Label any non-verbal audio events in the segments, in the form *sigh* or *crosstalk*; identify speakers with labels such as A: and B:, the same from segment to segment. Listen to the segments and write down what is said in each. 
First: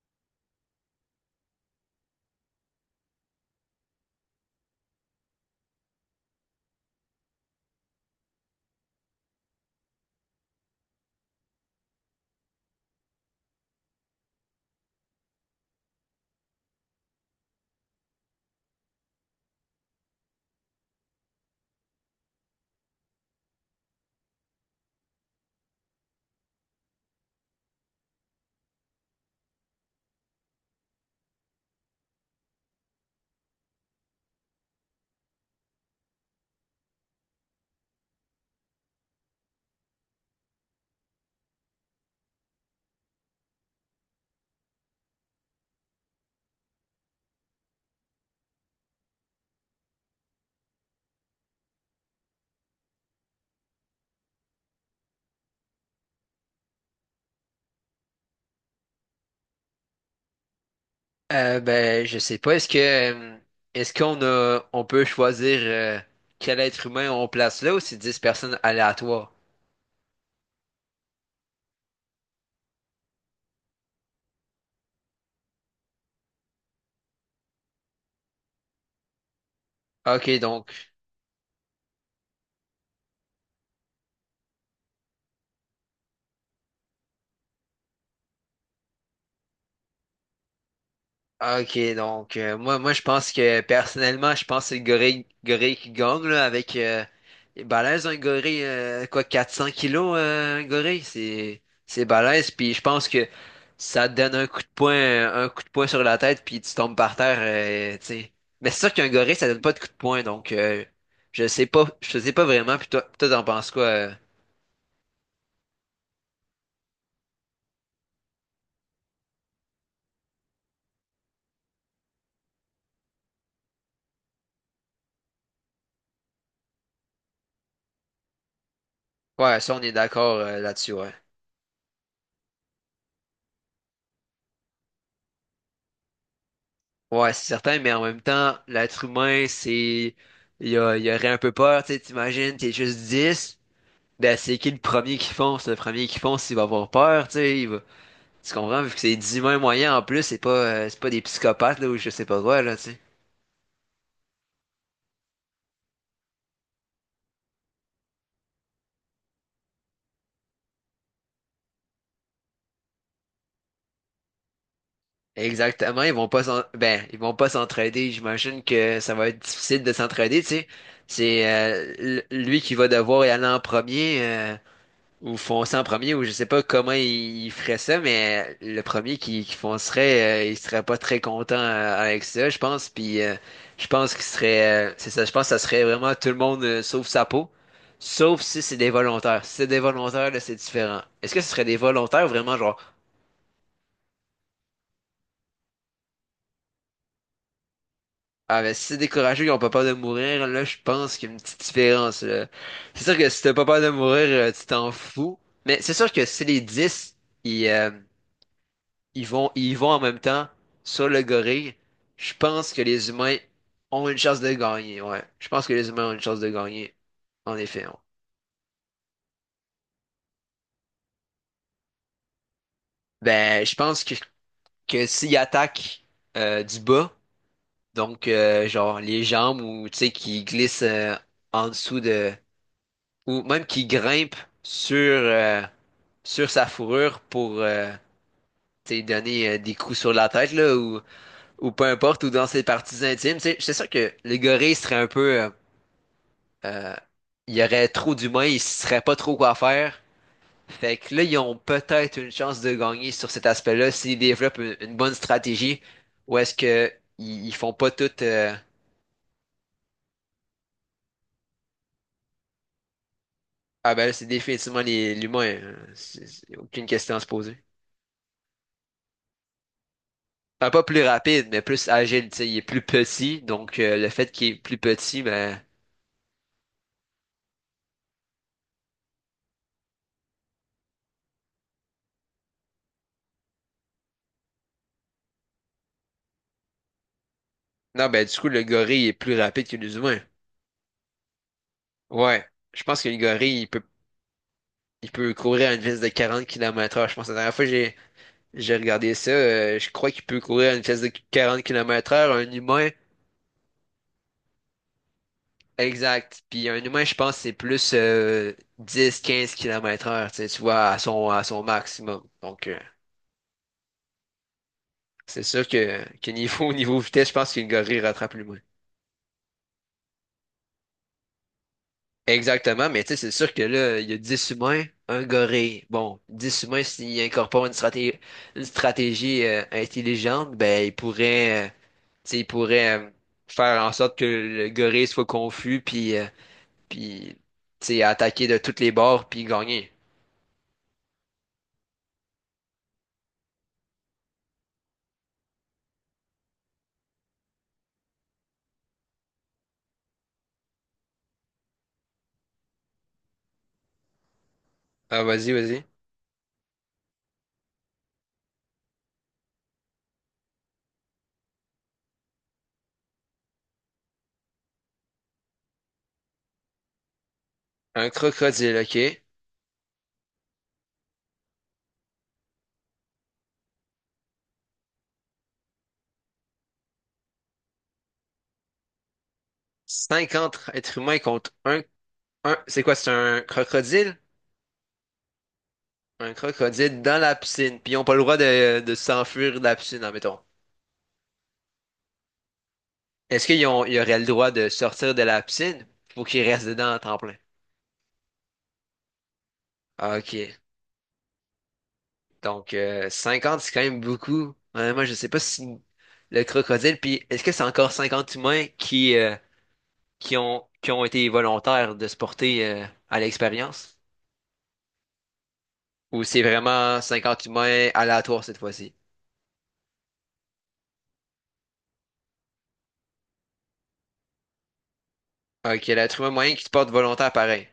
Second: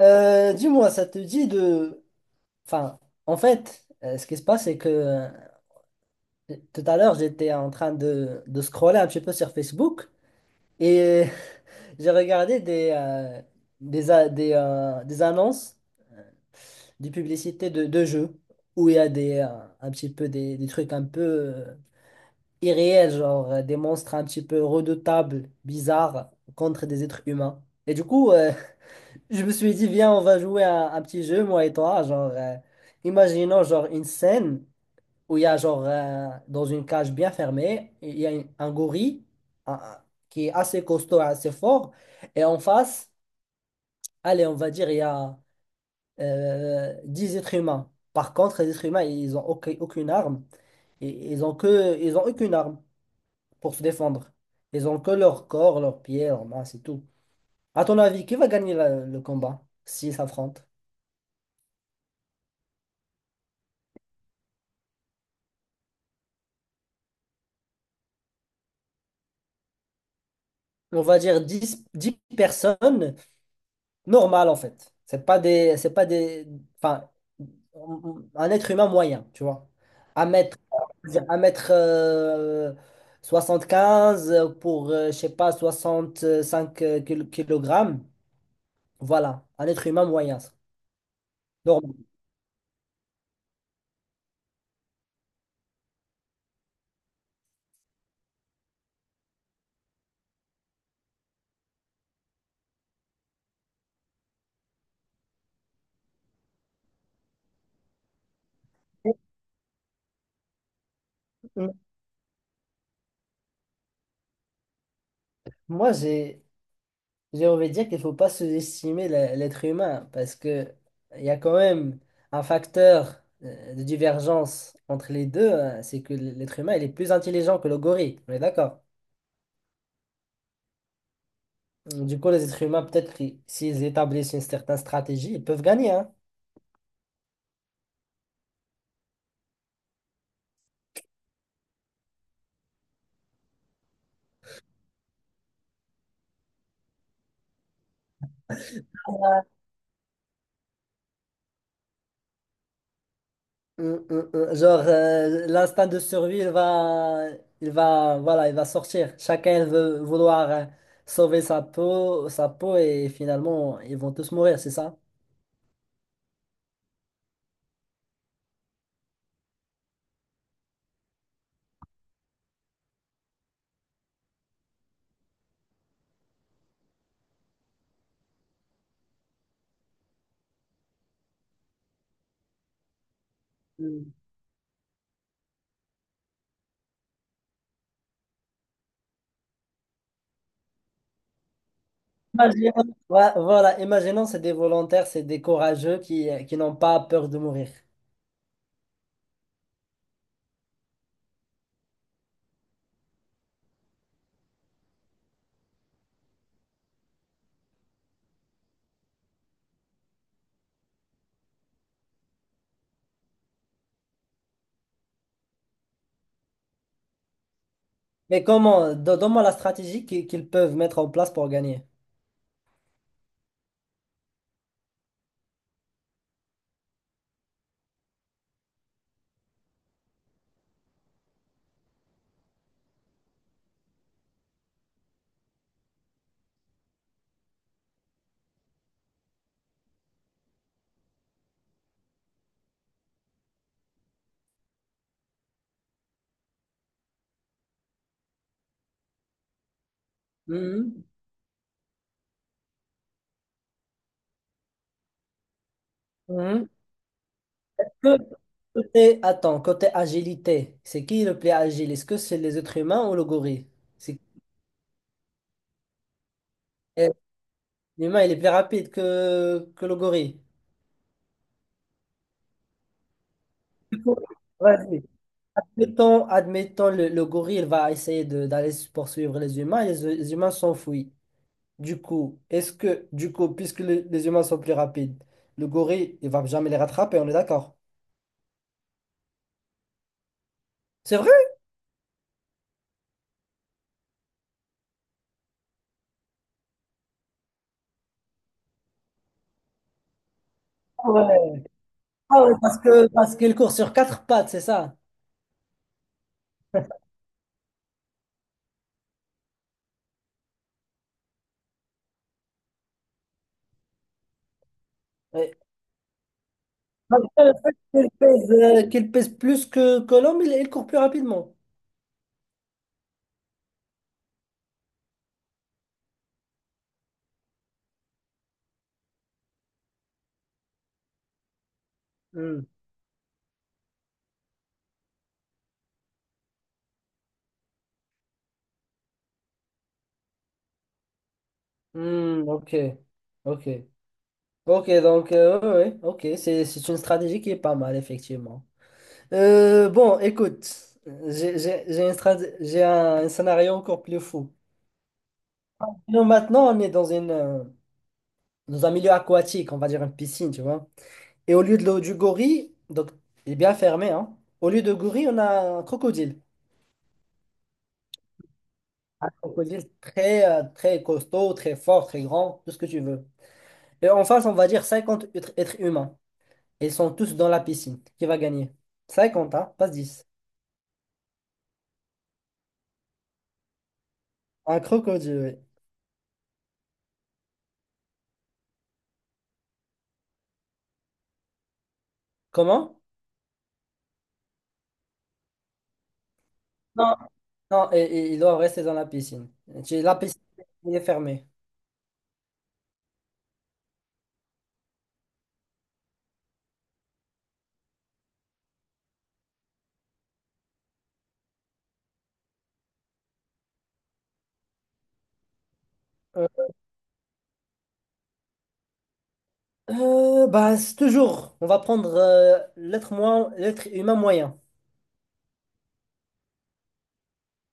A: Dis-moi, ça te dit de... Enfin, en fait, ce qui se passe, c'est que tout à l'heure, j'étais en train de scroller un petit peu sur Facebook et *laughs* j'ai regardé des annonces, des publicités de jeux où il y a un petit peu des trucs un peu irréels, genre des monstres un petit peu redoutables, bizarres, contre des êtres humains. Et du coup, je me suis dit, viens, on va jouer à un petit jeu, moi et toi. Genre, imaginons genre une scène où il y a genre dans une cage bien fermée, il y a un gorille un- un- qui est assez costaud, assez fort, et en face, allez, on va dire, il y a 10 êtres humains. Par contre, les êtres humains, ils n'ont aucune arme, et ils ont aucune arme pour se défendre. Ils ont que leur corps, leurs pieds, leurs mains, c'est tout. À ton avis, qui va gagner le combat s'ils s'affrontent?
B: Je sais pas. Est-ce qu'on a on peut choisir quel être humain on place là, ou c'est 10 personnes aléatoires?
A: On va dire dix personnes normales en fait. C'est pas des, enfin, un être humain moyen, tu vois. À
B: Ok,
A: mettre,
B: donc.
A: à mettre quinze pour, je sais pas, 65 kg. Voilà, un être humain moyen.
B: Ah, Ok,
A: Normal.
B: donc euh, moi, moi je pense que personnellement, je pense que c'est le gorille, gorille qui gagne là, avec il est balèze un gorille, quoi, 400 kilos , un gorille, c'est balèze. Puis je pense que ça te donne un coup de poing, un coup de poing sur la tête, puis tu tombes par terre, tu sais. Mais c'est sûr qu'un gorille, ça donne pas de coup de poing, donc. Je sais pas, je sais pas vraiment. Puis toi, t'en penses quoi?
A: Moi, j'ai envie de dire qu'il ne faut pas sous-estimer l'être humain parce que il y a quand même un facteur de divergence entre les deux, hein, c'est que l'être humain il est plus intelligent que le gorille, on est d'accord?
B: Ouais, ça on est d'accord là-dessus, ouais.
A: Du coup, les êtres humains, peut-être, s'ils établissent une certaine stratégie, ils peuvent gagner, hein.
B: Ouais, c'est certain, mais en même temps, l'être humain, c'est. il y aurait un peu peur, tu sais, t'imagines, t'es juste dix, ben c'est qui le premier qui fonce? Le premier qui fonce, il va avoir peur, tu sais, il va... Tu comprends? Vu que c'est 10 humains moyens en plus, c'est pas des psychopathes, là, ou je sais pas quoi, là, tu sais.
A: Mm, mm, mm. Genre, l'instinct de survie, il va, voilà, il va sortir. Chacun il veut vouloir sauver sa peau, et finalement, ils vont tous mourir, c'est ça?
B: Exactement, ils vont pas s'en... ben, ils vont pas s'entraider, j'imagine que ça va être difficile de s'entraider, tu sais. C'est lui qui va devoir y aller en premier, ou foncer en premier, ou je sais pas comment ils feraient ça, mais le premier qui foncerait, il serait pas très content avec ça, je pense. Puis je
A: Mm.
B: pense qu'il serait, c'est ça, je pense que ça serait vraiment tout le monde sauf sa peau, sauf si c'est des volontaires. Si c'est des volontaires, là, c'est différent. Est-ce que ce serait des volontaires ou vraiment genre,
A: Ouais, voilà, imaginons c'est des volontaires, c'est des courageux qui n'ont pas peur de mourir.
B: ah ben si c'est des courageux, ils ont pas peur de mourir, là, je pense qu'il y a une petite différence. Là. C'est sûr que si t'as pas peur de mourir, tu t'en fous. Mais c'est sûr que si les 10 ils, euh, ils vont, ils vont en même temps sur le gorille. Je pense que les humains ont une chance de gagner, ouais. Je pense que les humains ont une chance de gagner, en effet, ouais.
A: Mais comment, donne-moi la stratégie qu'ils peuvent mettre en place pour gagner.
B: Ben, que s'ils attaquent du bas, donc genre les jambes, ou tu sais qui glissent en dessous, de ou même qui grimpent sur euh, sur sa fourrure pour, tu sais, donner des coups sur la tête là, ou peu importe, ou dans ses parties intimes, tu sais, c'est sûr que le gorille serait un peu Euh, il y aurait trop d'humains, ils ne sauraient pas trop quoi faire. Fait
A: Mhm.
B: que là, ils ont peut-être une chance de gagner sur cet aspect-là s'ils développent une bonne stratégie, ou est-ce
A: Mhm.
B: que ils font pas tout
A: Que- attends, côté agilité, c'est qui le plus agile? Est-ce que c'est les êtres humains ou le gorille?
B: ah ben là,
A: C'est-
B: c'est définitivement l'humain, hein. C'est aucune
A: Euh,
B: question à se poser.
A: L'humain, il est plus rapide que le gorille.
B: Enfin, pas plus rapide, mais plus agile, tu sais, il est plus petit, donc
A: Du
B: le
A: coup,
B: fait qu'il est plus
A: vas-y.
B: petit, ben.
A: Admettons, le gorille, il va essayer d'aller poursuivre les humains et les humains s'enfuient. Du coup, puisque les humains sont plus rapides, le gorille, il va jamais les rattraper, on est d'accord?
B: Non, ben du coup, le gorille est plus rapide que les humains.
A: C'est vrai?
B: Ouais. Je pense que le gorille, il peut courir à une vitesse de 40 kilomètres heure. Je pense que la dernière fois, J'ai regardé ça, je crois qu'il peut courir à une vitesse de
A: Ah ouais,
B: 40 kilomètres heure,
A: Ah
B: un
A: ouais, parce
B: humain,
A: que parce qu'il court sur quatre pattes, c'est ça.
B: exact. Puis un humain, je pense, c'est plus 10-15 km heure, tu sais, tu vois, à son maximum. Donc, c'est
A: Ouais.
B: sûr que niveau, *laughs* niveau vitesse,
A: Malgré
B: je
A: le
B: pense qu'une
A: fait
B: gorille
A: qu'il
B: rattrape
A: pèse,
B: l'humain.
A: euh, qu'il pèse plus que l'homme, il court plus rapidement.
B: Exactement, mais tu sais, c'est sûr que là, il y a 10 humains, un gorille. Bon, 10 humains, s'ils incorporent une stratégie intelligente, ben, ils pourraient, tu sais, ils
A: Hmm.
B: pourraient faire en sorte que le gorille soit confus, puis tu sais, attaquer de toutes les bords, puis gagner.
A: Hmm, ok, ok, ok, donc, ouais, ouais, ouais. Ok, c'est une stratégie qui est pas mal, effectivement. Bon, écoute, j'ai un scénario encore plus fou.
B: Ah, vas-y, vas-y.
A: Donc, maintenant, on est dans un milieu aquatique, on va dire une piscine, tu vois. Et au lieu de l'eau du gorille, donc il est bien fermé, hein. Au lieu de gorille, on a un crocodile.
B: Un crocodile, ok.
A: Crocodile très costaud, très fort, très grand, tout ce que tu veux. Et en face, on va dire cinquante êtres humains. Et ils sont tous dans la piscine. Qui va gagner? Cinquante, hein, pas dix.
B: Cinquante êtres humains contre un, c'est quoi, c'est un crocodile?
A: Un crocodile, oui.
B: Un crocodile dans la piscine, puis ils ont pas le droit de s'enfuir de la piscine, admettons.
A: Comment?
B: Est-ce qu'ils ont, ils auraient le droit de sortir de la piscine? Faut qu'ils restent dedans à temps
A: Non.
B: plein.
A: Non, et ils doivent rester dans la piscine. La
B: Ah,
A: piscine,
B: ok.
A: elle est fermée.
B: Donc, 50, c'est quand même beaucoup. Moi, je sais pas si le crocodile, puis est-ce que c'est encore 50 humains qui ont été volontaires de se porter à l'expérience? Ou c'est
A: Euh,
B: vraiment 50 humains aléatoires cette fois-ci?
A: bah, c'est toujours, on va prendre l'être humain moyen.
B: Ok, l'être humain moyen qui se porte volontaire pareil.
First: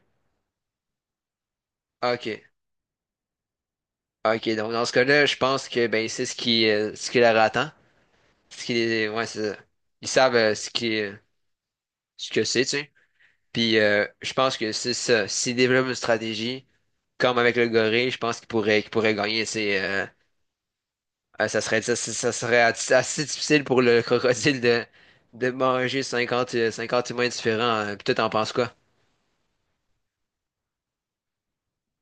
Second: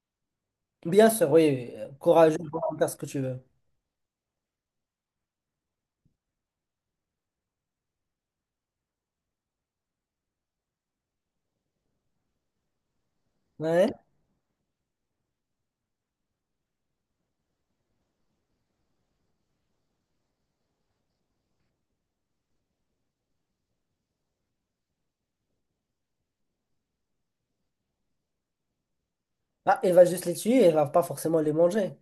A: Bien sûr, oui, oui. Courageux
B: Ok.
A: pour faire ce que tu veux.
B: Ok, donc dans ce cas-là, je pense que ben c'est ce qui leur attend. Ouais, c'est ça. Ils savent ce qui ce que c'est, tu sais. Puis
A: Ouais.
B: euh, je pense que c'est ça. S'ils développent une stratégie, comme avec le gorille, je pense qu'ils pourraient gagner, tu sais, ah, ça serait, ça serait assez difficile pour le *laughs* crocodile de manger 50 50 humains différents, hein. Puis toi, t'en penses quoi?
A: Ah, il va juste les tuer, il va pas forcément les manger.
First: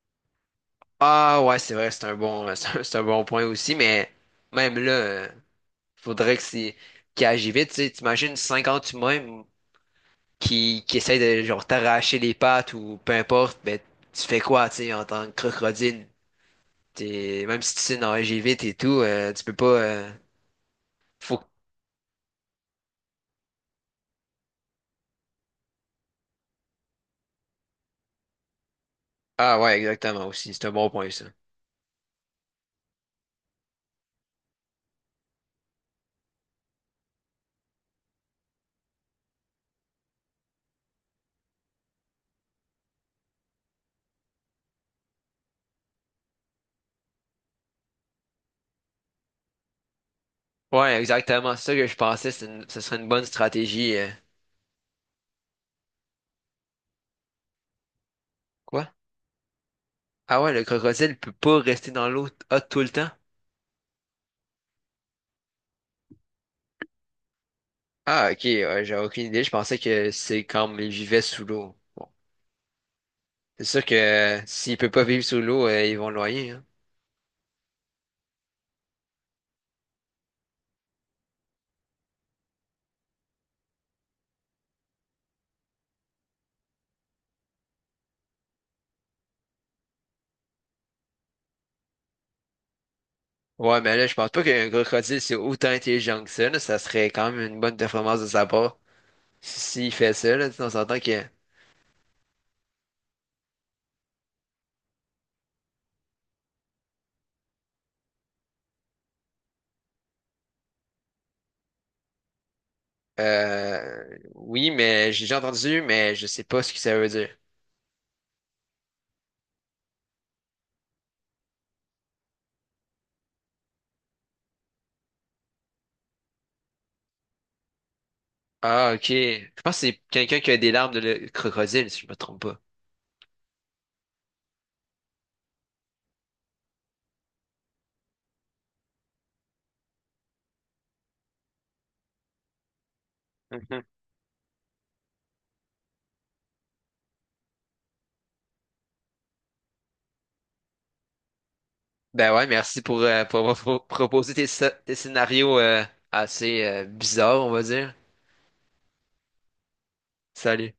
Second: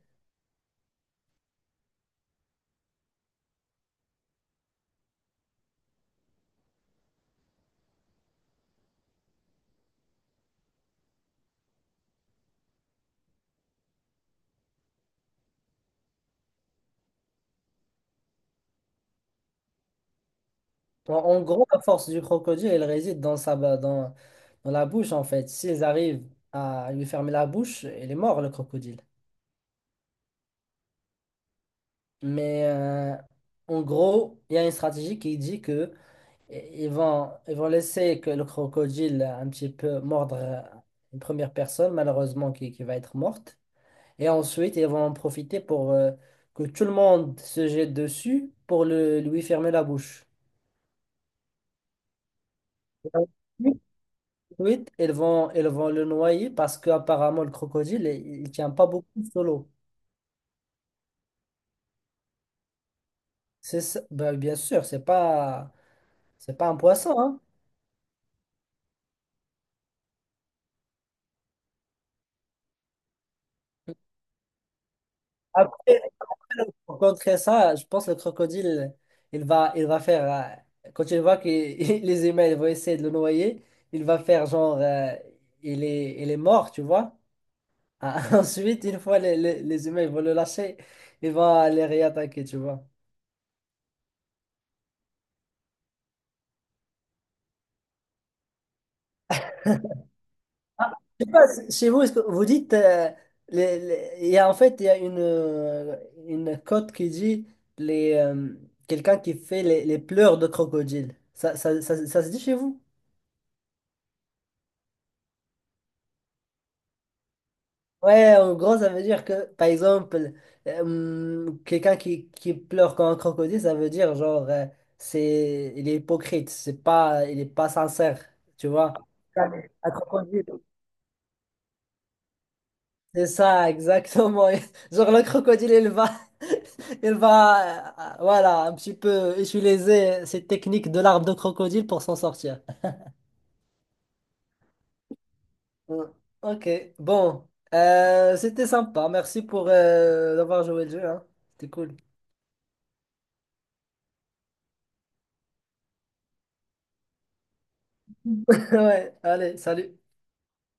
B: Ah ouais, c'est vrai, c'est un bon, *laughs* c'est un bon point aussi, mais même là, faudrait que c'est qu'il agit vite. Tu sais, t'imagines 50 humains qui essaient de genre t'arracher les pattes ou peu importe, ben tu fais quoi, tu sais, en tant que crocodile? T'es, même si tu sais nager vite et tout, tu peux pas.
A: En, en
B: faut...
A: gros, la force du crocodile, elle réside dans sa, ba- dans, dans la bouche, en fait. S'ils arrivent à lui fermer la bouche, il est mort, le crocodile.
B: Ah ouais, exactement aussi, c'est un bon point ça.
A: Mais en gros, il y a une stratégie qui dit que ils vont laisser que le crocodile un petit peu mordre une première personne, malheureusement, qui va être morte. Et ensuite, ils vont en profiter pour que tout le monde se jette dessus pour lui fermer la bouche.
B: Ouais, exactement. C'est ça que je pensais. Ce serait une bonne stratégie.
A: Ensuite, ils vont le noyer parce qu'apparemment, le crocodile, il tient pas
B: Quoi?
A: beaucoup sous l'eau.
B: Ah ouais, le crocodile peut pas rester dans l'eau t- hot tout le temps?
A: Ben, bien sûr, c'est pas un poisson, hein.
B: Ah, ok. Ouais, j'avais aucune idée. Je pensais que c'est comme il vivait sous l'eau. Bon. C'est sûr que s'il peut pas vivre sous l'eau, ils
A: Après,
B: vont le noyer, hein.
A: pour contrer ça, je pense que le crocodile, il va, il va faire, quand il voit que *laughs* les humains ils vont essayer de le noyer, il va faire genre, il est mort, tu vois. Ah, *laughs* ensuite, une fois les humains ils vont le lâcher, il va les réattaquer, tu vois.
B: Ouais, mais là, je pense pas qu'un crocodile, c'est autant intelligent que ça. Là. Ça serait quand même une bonne performance de sa part. Si, S'il fait ça, là, on s'entend que...
A: Je sais pas, chez vous, est-ce que vous dites, en fait, il y a une cote qui dit les, euh, quelqu'un qui fait les pleurs de crocodile. Ça se dit chez vous?
B: Oui, mais j'ai déjà entendu, mais je sais pas ce que ça veut dire.
A: Ouais, en gros, ça veut dire que, par exemple, quelqu'un qui pleure comme un crocodile, ça veut dire, genre, il est hypocrite, c'est pas, il est pas sincère, tu
B: Ah,
A: vois.
B: ok. Je pense que
A: Un
B: c'est quelqu'un
A: crocodile.
B: qui a des larmes de crocodile, si je me trompe pas.
A: C'est ça, exactement. *laughs* Genre le crocodile, il va, *laughs* il va, voilà, un petit peu utiliser cette technique de l'arbre de crocodile pour s'en sortir.
B: Mhm.
A: Mm. Ok, bon, c'était sympa. Merci pour d'avoir joué le jeu, hein. C'était cool.
B: Ben ouais, merci pour avoir proposé tes, tes scénarios assez bizarres, on va dire.
A: *laughs* Ouais, allez, salut.
B: Salut.